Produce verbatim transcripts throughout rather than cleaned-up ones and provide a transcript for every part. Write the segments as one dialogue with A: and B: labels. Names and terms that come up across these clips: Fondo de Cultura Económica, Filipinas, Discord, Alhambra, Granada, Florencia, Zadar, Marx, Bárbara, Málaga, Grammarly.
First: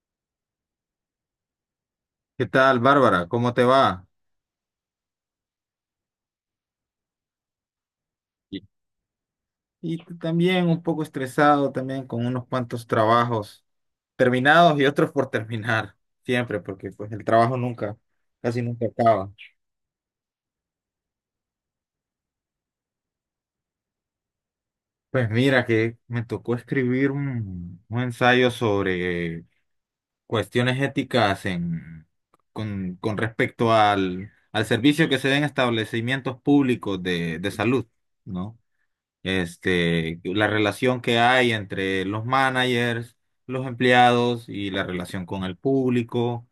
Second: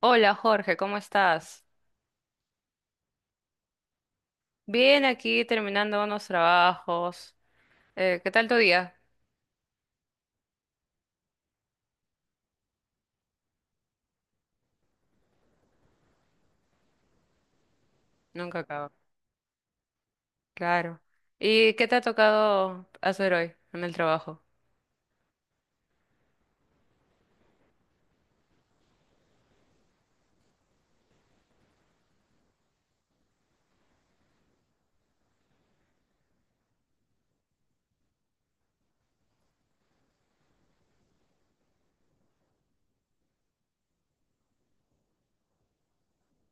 A: Hola Jorge, ¿cómo estás?
B: ¿Qué tal, Bárbara? ¿Cómo te va?
A: Bien, aquí terminando unos trabajos. Eh, ¿qué tal tu
B: Y
A: día?
B: y tú también un poco estresado, también con unos cuantos trabajos terminados y otros por terminar, siempre, porque pues el trabajo nunca,
A: Nunca
B: casi nunca
A: acaba.
B: acaba.
A: Claro. ¿Y qué te ha tocado hacer hoy en el trabajo?
B: Pues mira que me tocó escribir un, un ensayo sobre cuestiones éticas en, con, con respecto al, al servicio que se den establecimientos públicos de, de salud, ¿no? Este, la relación que hay entre los managers, los empleados y la relación con el público.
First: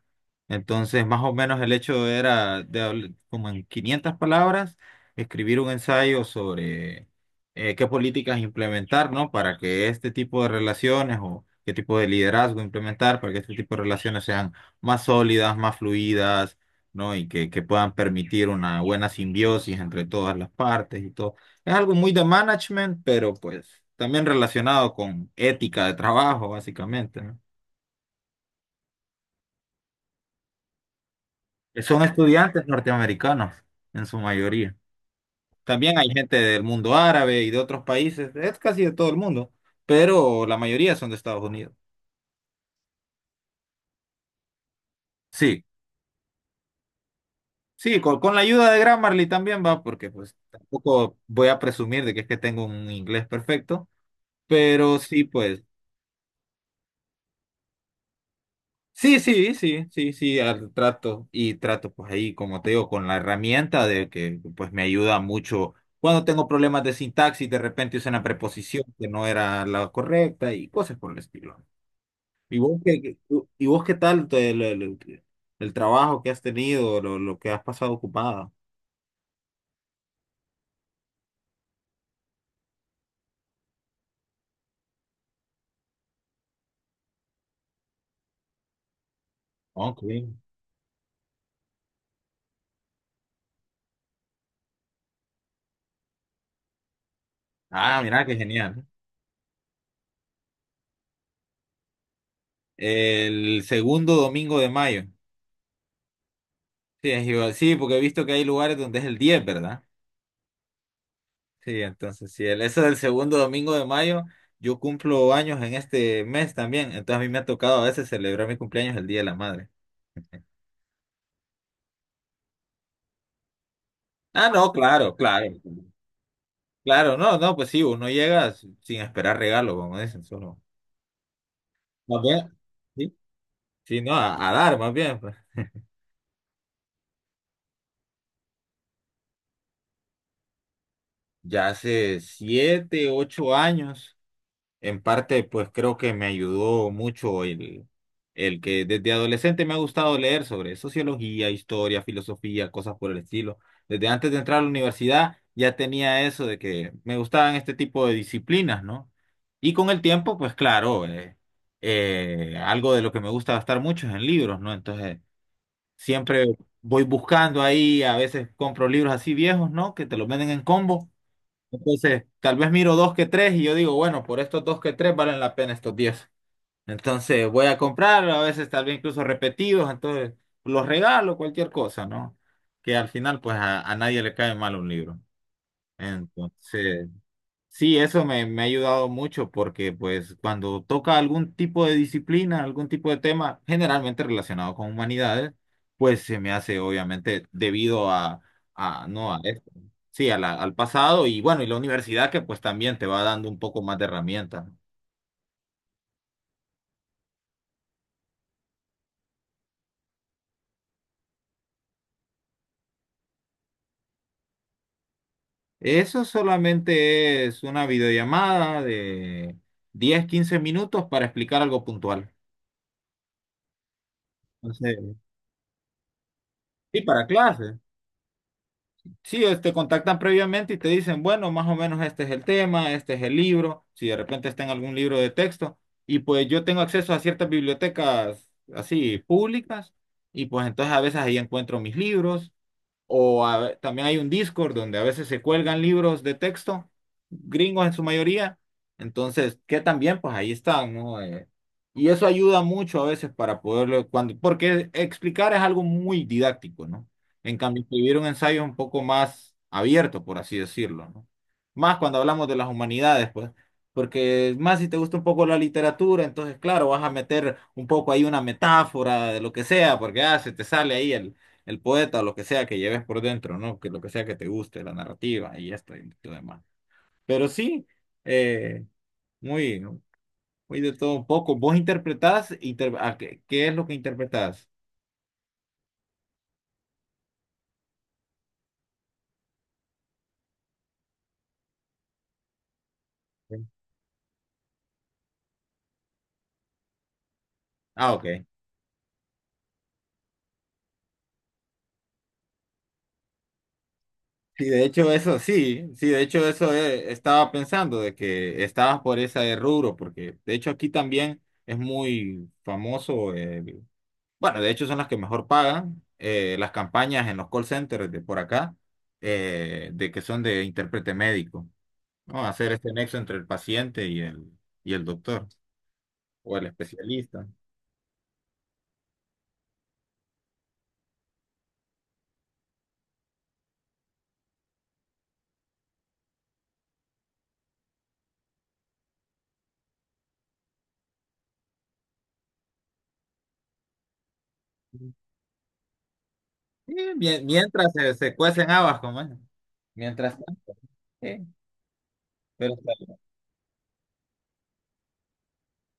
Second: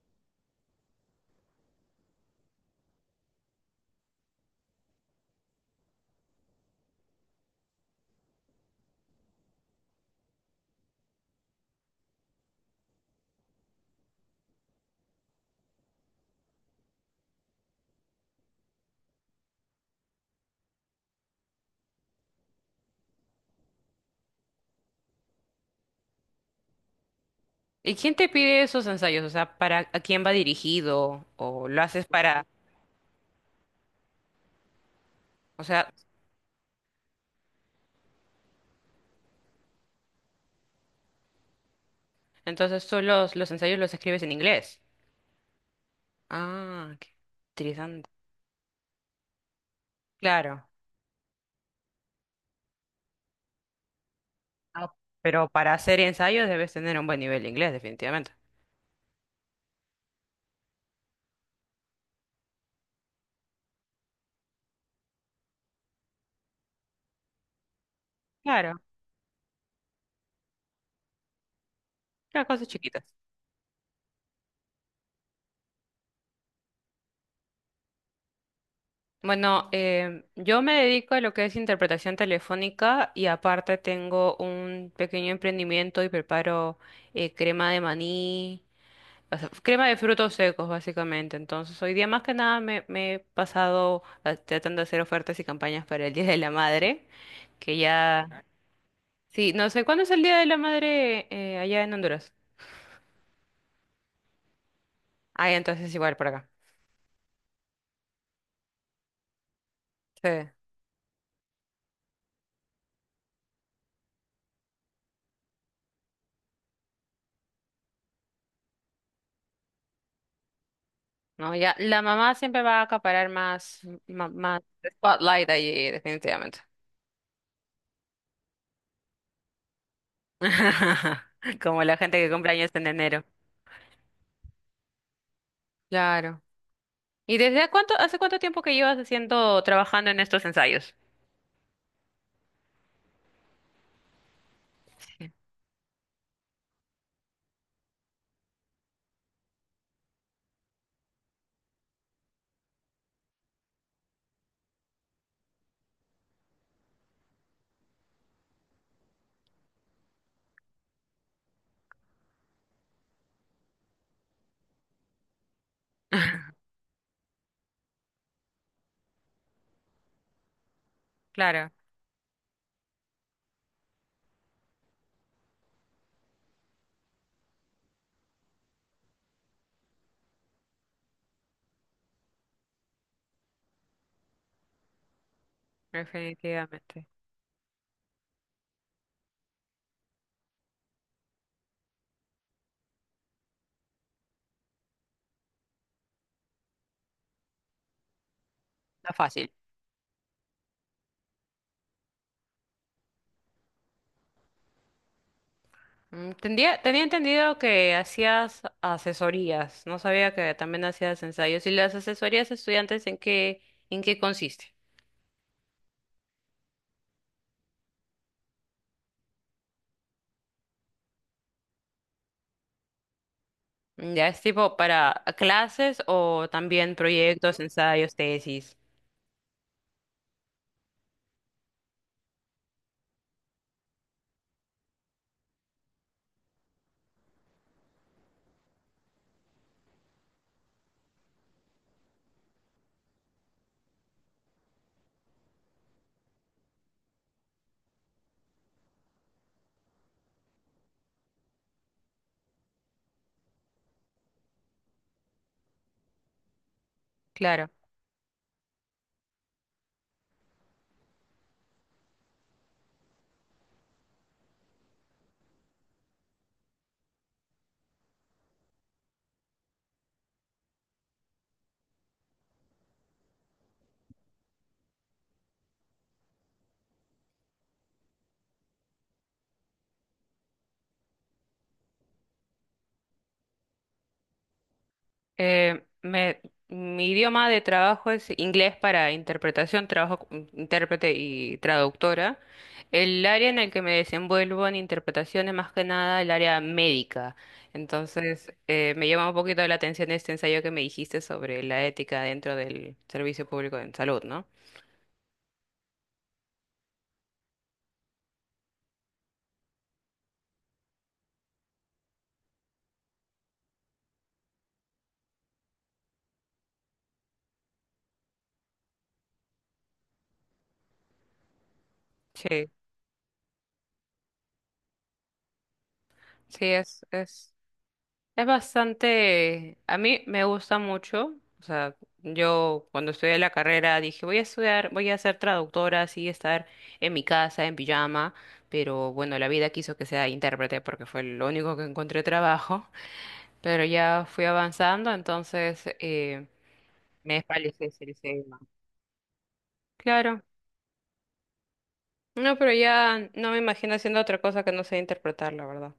B: Entonces, más o menos el hecho era de habl- como en quinientas palabras, escribir un ensayo sobre eh, qué políticas implementar, ¿no? Para que este tipo de relaciones o qué tipo de liderazgo implementar, para que este tipo de relaciones sean más sólidas, más fluidas, ¿no? Y que, que puedan permitir una buena simbiosis entre todas las partes y todo. Es algo muy de management, pero pues también relacionado con ética de trabajo, básicamente, ¿no?
A: ¿Y quién te pide esos ensayos? O sea, ¿para a quién va dirigido? ¿O lo
B: Que Son
A: haces para...?
B: estudiantes norteamericanos en su mayoría.
A: O sea,
B: También hay gente del mundo árabe y de otros países, es casi de todo el mundo, pero la mayoría son de Estados Unidos.
A: entonces tú los, los ensayos los escribes en inglés.
B: Sí,
A: Ah, qué
B: sí,
A: interesante.
B: con, con la ayuda de Grammarly también va, porque pues
A: Claro.
B: tampoco voy a presumir de que es que tengo un inglés perfecto,
A: Ah,
B: pero sí,
A: pero
B: pues.
A: para hacer ensayos debes tener un buen nivel de inglés, definitivamente.
B: Sí, sí, sí, sí, sí, al- trato y trato pues ahí, como te digo, con la herramienta de que pues me ayuda mucho cuando tengo problemas de sintaxis, de repente usé una
A: Claro,
B: preposición que no era la correcta y cosas por el estilo.
A: claro,
B: ¿Y
A: cosas
B: vos qué,
A: chiquitas.
B: qué- y vos qué tal te- el, el- el trabajo que has tenido, lo, lo que has pasado ocupada?
A: Bueno, em, yo me dedico a lo que es interpretación telefónica y aparte tengo un pequeño emprendimiento y preparo eh, crema de maní, o sea, crema de
B: Ok.
A: frutos secos básicamente. Entonces, hoy día más que nada me, me he pasado a- tratando de hacer ofertas y campañas para el Día de la Madre, que
B: Ah, mira, qué
A: ya...
B: genial, ¿no?
A: Sí, no sé, ¿cuándo es el Día de la Madre eh, allá en Honduras?
B: El segundo domingo de mayo.
A: Ah, ya, entonces igual por acá.
B: Sí, es igual. Sí, porque he visto que hay lugares donde es el diez, ¿verdad?
A: Sí.
B: Sí, entonces, sí. el, eso del segundo domingo de mayo, yo cumplo años en este mes también, entonces a mí me ha tocado a veces celebrar mi cumpleaños el Día de la Madre.
A: No, ya, la mamá siempre va a acaparar más, ma-
B: Ah,
A: más
B: no, claro, claro.
A: spotlight allí, definitivamente.
B: Claro, no, no, pues sí, uno llega sin sin esperar regalo, como dicen, solo.
A: Como la gente
B: Más
A: que
B: bien,
A: cumple años en
B: sí,
A: enero.
B: sí, no, a, a dar, más bien, pues.
A: Claro. ¿Y desde a cuánto, hace cuánto tiempo que llevas haciendo, trabajando en estos ensayos?
B: Ya hace siete, ocho años. En parte, pues creo que me ayudó mucho el, el que desde adolescente me ha gustado leer sobre sociología, historia, filosofía, cosas por el estilo. Desde antes de entrar a la universidad ya tenía eso de que me gustaban este tipo de disciplinas, ¿no? Y con el tiempo, pues claro, eh, eh, algo de lo que me gusta gastar mucho es en libros, ¿no? Entonces, siempre voy buscando ahí, a veces compro libros así viejos, ¿no? Que te los venden en combo,
A: Claro,
B: entonces, tal vez miro dos que tres y yo digo, bueno, por estos dos que tres valen la pena estos diez. Entonces, voy a comprar, a veces tal vez incluso repetidos, entonces los regalo, cualquier cosa, ¿no? Que al final, pues a, a nadie le cae mal un libro.
A: definitivamente.
B: Entonces, sí, eso me, me ha ayudado mucho porque pues cuando toca algún tipo de disciplina, algún tipo de tema generalmente relacionado con humanidades, pues se me hace obviamente debido a, a
A: No es
B: no a
A: fácil.
B: esto, sí, a la- al pasado y bueno, y la universidad que pues también te va dando un poco más de herramientas, ¿no?
A: Mm, Tendía, tenía entendido que hacías asesorías, no sabía que también hacías ensayos. ¿Y las asesorías a estudiantes en qué, en qué consiste?
B: Eso solamente es una videollamada de diez quince minutos para explicar algo puntual.
A: Mm, ¿ya es tipo
B: Entonces,
A: para clases o también
B: sí, para
A: proyectos,
B: clases.
A: ensayos, tesis?
B: Sí, es- te contactan previamente y te dicen, bueno, más o menos este es el tema, este es el libro, si de repente está en algún libro de texto, y pues yo tengo acceso a ciertas bibliotecas así públicas, y pues entonces a veces ahí encuentro mis libros, o a- también hay un Discord donde a veces se cuelgan libros de texto, gringos en su mayoría. Entonces, que también, pues ahí están, ¿no? Eh, y eso ayuda mucho a veces para poderlo, cuando, porque explicar es algo muy didáctico, ¿no? En
A: Claro.
B: cambio, escribir un ensayo es un poco más abierto, por así decirlo, ¿no? Más cuando hablamos de las humanidades, pues. Porque más si te gusta un poco la literatura, entonces claro, vas a meter un poco ahí una metáfora de lo que sea, porque ah, se te sale ahí el, el poeta, lo que sea que lleves por dentro, ¿no? Que lo que sea que te guste, la narrativa y esto y lo demás. Pero sí, eh, muy, muy de todo un poco. ¿Vos interpretás? Inter- ¿a qué, qué es lo que interpretás?
A: Eh, me- mi idioma de trabajo es inglés para interpretación, trabajo como intérprete y traductora. El área
B: Sí.
A: en el que me desenvuelvo en interpretación es más que nada el área médica.
B: Ah, ok.
A: Entonces, eh, me llama un poquito la atención este ensayo que me dijiste sobre la ética dentro del servicio público en salud, ¿no?
B: Sí, de hecho eso, sí, sí, de hecho eso, eh, estaba pensando de que estabas por ese rubro, porque de hecho aquí también es muy famoso, eh, bueno, de hecho son las que mejor pagan, eh, las campañas en los call centers de por acá, eh, de que son de intérprete médico, ¿no?
A: Sí,
B: Hacer este nexo entre el paciente y el, y el doctor o
A: sí,
B: el
A: es,
B: especialista.
A: es Es bastante, a mí me gusta mucho, o sea, yo cuando estudié la carrera dije, voy a estudiar, voy a ser traductora, así estar en mi casa, en pijama, pero bueno, la vida quiso que sea intérprete porque fue lo único que encontré trabajo, pero ya fui avanzando,
B: Sí,
A: entonces eh, me
B: mie-
A: despalicé,
B: mientras
A: se
B: se, se
A: dice, ¿no?
B: cuecen habas, como es. Mientras
A: Claro,
B: tanto. Sí,
A: no, pero
B: pero está bien.
A: ya no me imagino haciendo otra cosa que no sea interpretar, la verdad.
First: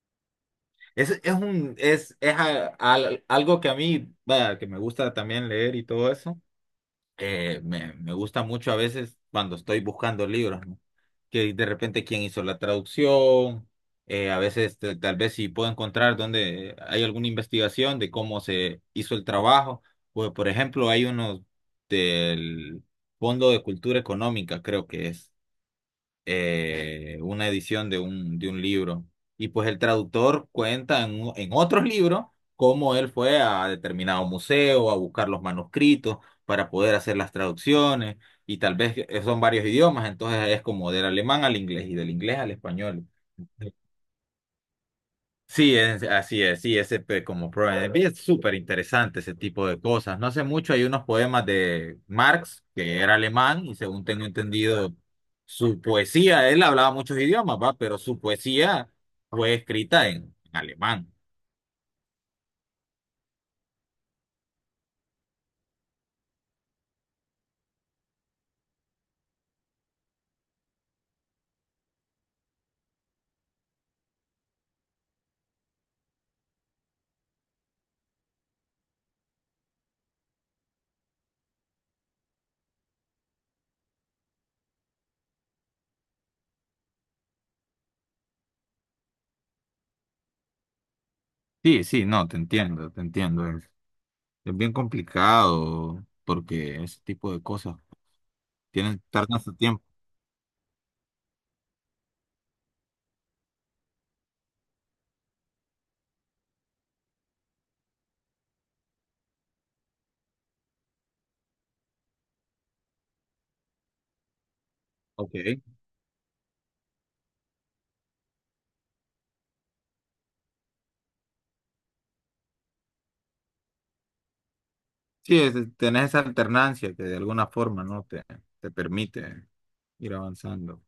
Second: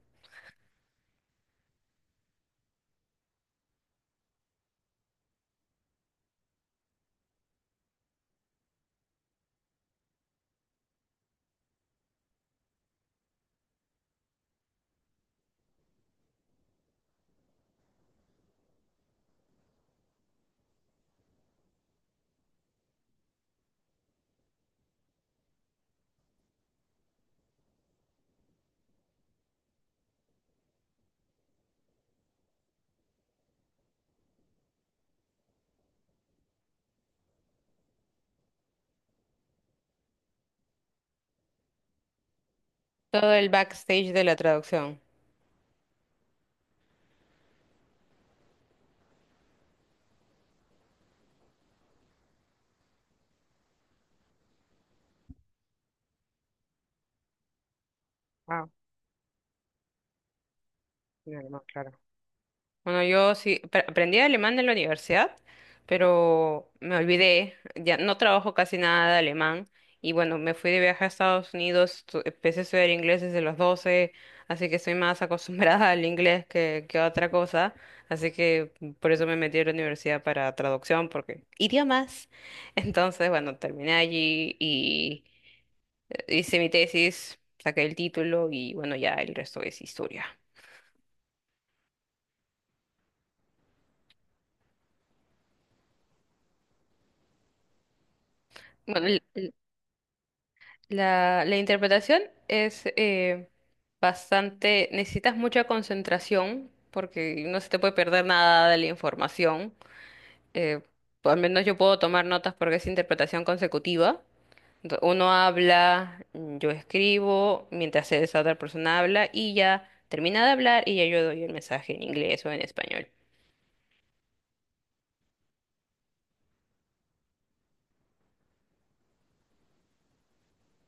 B: Es, es un, es, es a- al- Algo que a mí, vaya, que me gusta también leer y todo eso. eh, me, me gusta mucho a veces cuando estoy buscando libros, que de repente quién hizo la traducción, eh, a veces te- tal vez si puedo encontrar donde hay alguna investigación de cómo se hizo el trabajo, pues por ejemplo hay unos del Fondo de Cultura Económica, creo que es, eh, una edición de un, de un libro. Y pues el traductor cuenta en, u- en otros libros cómo él fue a determinado museo a buscar los manuscritos para poder hacer las traducciones. Y tal vez eh, son varios idiomas, entonces es como del alemán al inglés y del inglés al español.
A: Todo el backstage de la traducción.
B: Sí, es, así es, sí, ese pe- como problema. Es súper interesante ese tipo de cosas. No hace mucho hay unos poemas de Marx, que era alemán, y según tengo entendido, su poesía, él hablaba muchos idiomas, ¿va? Pero su
A: Ah,
B: poesía fue escrita en, en alemán.
A: no, no, claro. Bueno, yo sí pre- aprendí alemán en la universidad, pero me olvidé, ya no trabajo casi nada de alemán y bueno, me fui de viaje a Estados Unidos, tu- empecé a estudiar inglés desde los doce, así que estoy más acostumbrada al inglés que, que a otra cosa, así que por eso me metí a la universidad para traducción, porque idiomas. Entonces, bueno, terminé allí y eh, hice mi tesis, saqué el título y bueno, ya el resto es historia.
B: Sí, sí, no, te entiendo, te entiendo. Es, es bien complicado porque ese tipo de cosas tienen,
A: Bueno,
B: tardan su tiempo.
A: La, la interpretación es eh, bastante, necesitas mucha concentración porque no se te puede perder nada de la información. Eh, pues, al menos yo puedo tomar notas porque es interpretación consecutiva. Ento- Uno
B: Ok.
A: habla, mm, yo escribo, mientras esa otra persona habla y ya termina de hablar y ya yo doy el mensaje en inglés o en español.
B: Sí, es- tenés esa alternancia que de alguna forma, ¿no? Te, te permite ir avanzando.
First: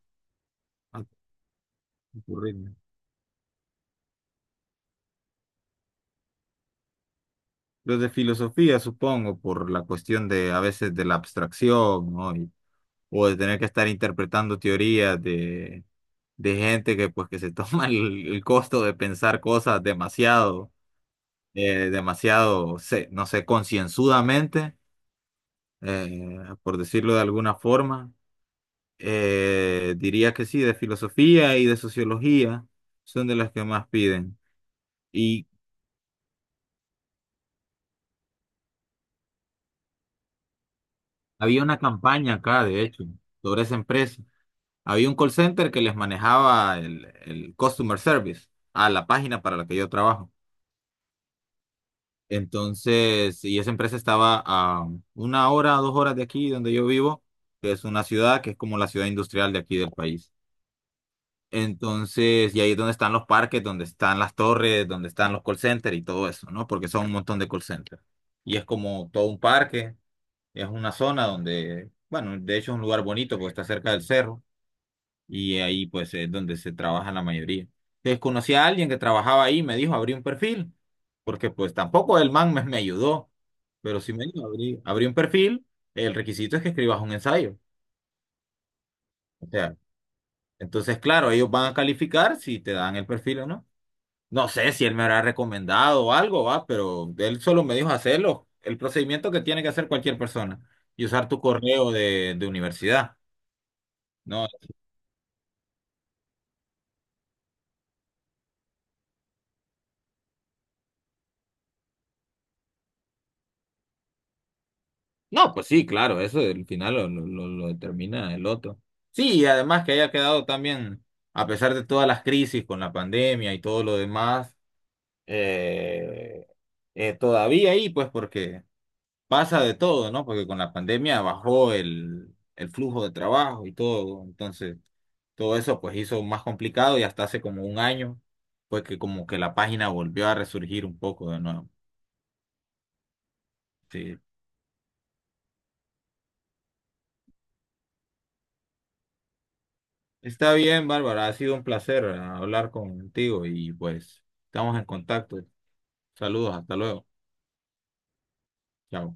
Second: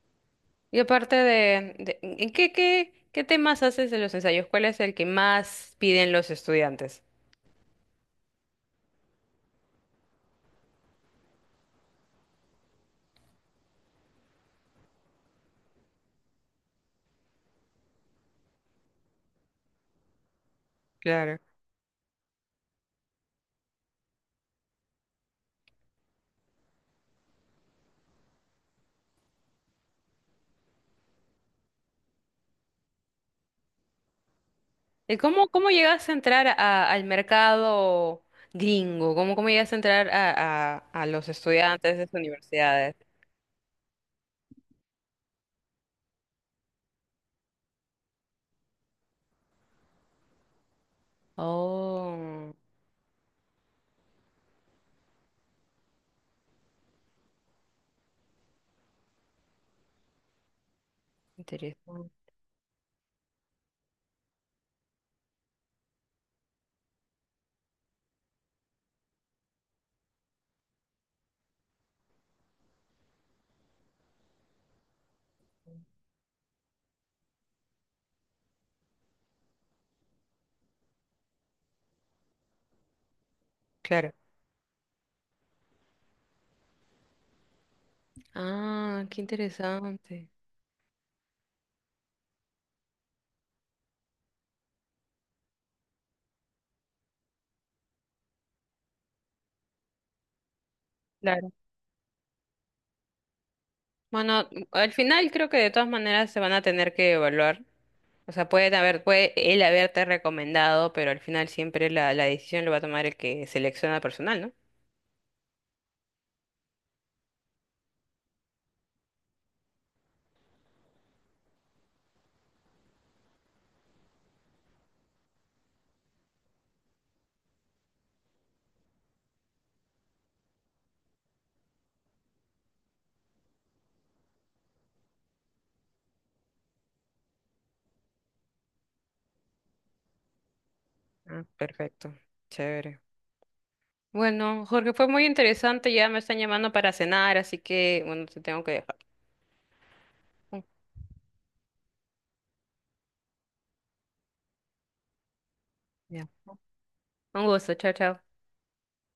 A: Y aparte de, de- ¿en
B: Tu
A: qué,
B: ritmo.
A: qué, qué temas haces en los ensayos? ¿Cuál es el que más piden los estudiantes?
B: Los de filosofía, supongo, por la cuestión de a veces de la abstracción, ¿no? Y- o de tener que estar interpretando teorías de, de gente que pues que se toma el, el costo de pensar cosas demasiado,
A: Claro.
B: eh, demasiado, se- no sé, concienzudamente, eh, por decirlo de alguna forma. Eh, diría que sí, de filosofía y de sociología son de las que más piden.
A: ¿Y cómo,
B: Y
A: cómo llegas a entrar a- al mercado gringo? ¿Cómo, cómo llegas a entrar a, a, a los
B: había una
A: estudiantes de las
B: campaña acá, de
A: universidades?
B: hecho, sobre esa empresa. Había un call center que les manejaba el, el customer service a la página para la que yo trabajo.
A: Oh,
B: Entonces, y esa empresa estaba a una hora, dos horas de aquí, donde yo vivo, que es una ciudad que es como la ciudad industrial de aquí del país.
A: interesante.
B: Entonces, y ahí es donde están los parques, donde están las torres, donde están los call centers y todo eso, ¿no? Porque son un montón de call centers. Y es como todo un parque, es una zona donde, bueno, de hecho es un lugar bonito porque está cerca del cerro y ahí pues es donde se trabaja la mayoría. Desconocí a alguien que trabajaba ahí, me dijo abrí un perfil, porque pues tampoco el man me, me ayudó, pero sí
A: Claro.
B: me dijo abrí, abrí un perfil, el requisito es que escribas un ensayo.
A: Ah, qué
B: O sea,
A: interesante.
B: entonces claro, ellos van a calificar si te dan el perfil o no. No sé si él me habrá recomendado o algo, va, pero él solo me dijo hacerlo, el procedimiento que tiene que hacer cualquier persona y usar tu
A: Claro.
B: correo de, de universidad.
A: Bueno,
B: No,
A: al final creo que de todas maneras se van a tener que evaluar. O sea, puede haber, puede él haberte recomendado, pero al final siempre la, la decisión lo va a tomar el que selecciona personal, ¿no?
B: no, pues sí, claro, eso al final lo, lo, lo- lo determina el otro. Sí, y además que haya quedado también, a pesar de todas las crisis con la pandemia y todo lo demás, eh, eh, todavía ahí, pues porque pasa de todo, ¿no? Porque con la pandemia bajó el, el flujo de trabajo y todo, entonces todo eso pues hizo más complicado y hasta hace como un año, pues que como que la página volvió a resurgir un poco de
A: Ah,
B: nuevo.
A: perfecto. Chévere.
B: Sí,
A: Bueno, Jorge, fue muy interesante. Ya me están llamando para cenar, así que, bueno, te tengo que dejar.
B: está
A: Mm,
B: bien, Bárbara, ha sido un placer, ah, hablar contigo y pues estamos en contacto.
A: ya.
B: Saludos, hasta luego.
A: Un gusto, chao, chao.
B: Chao.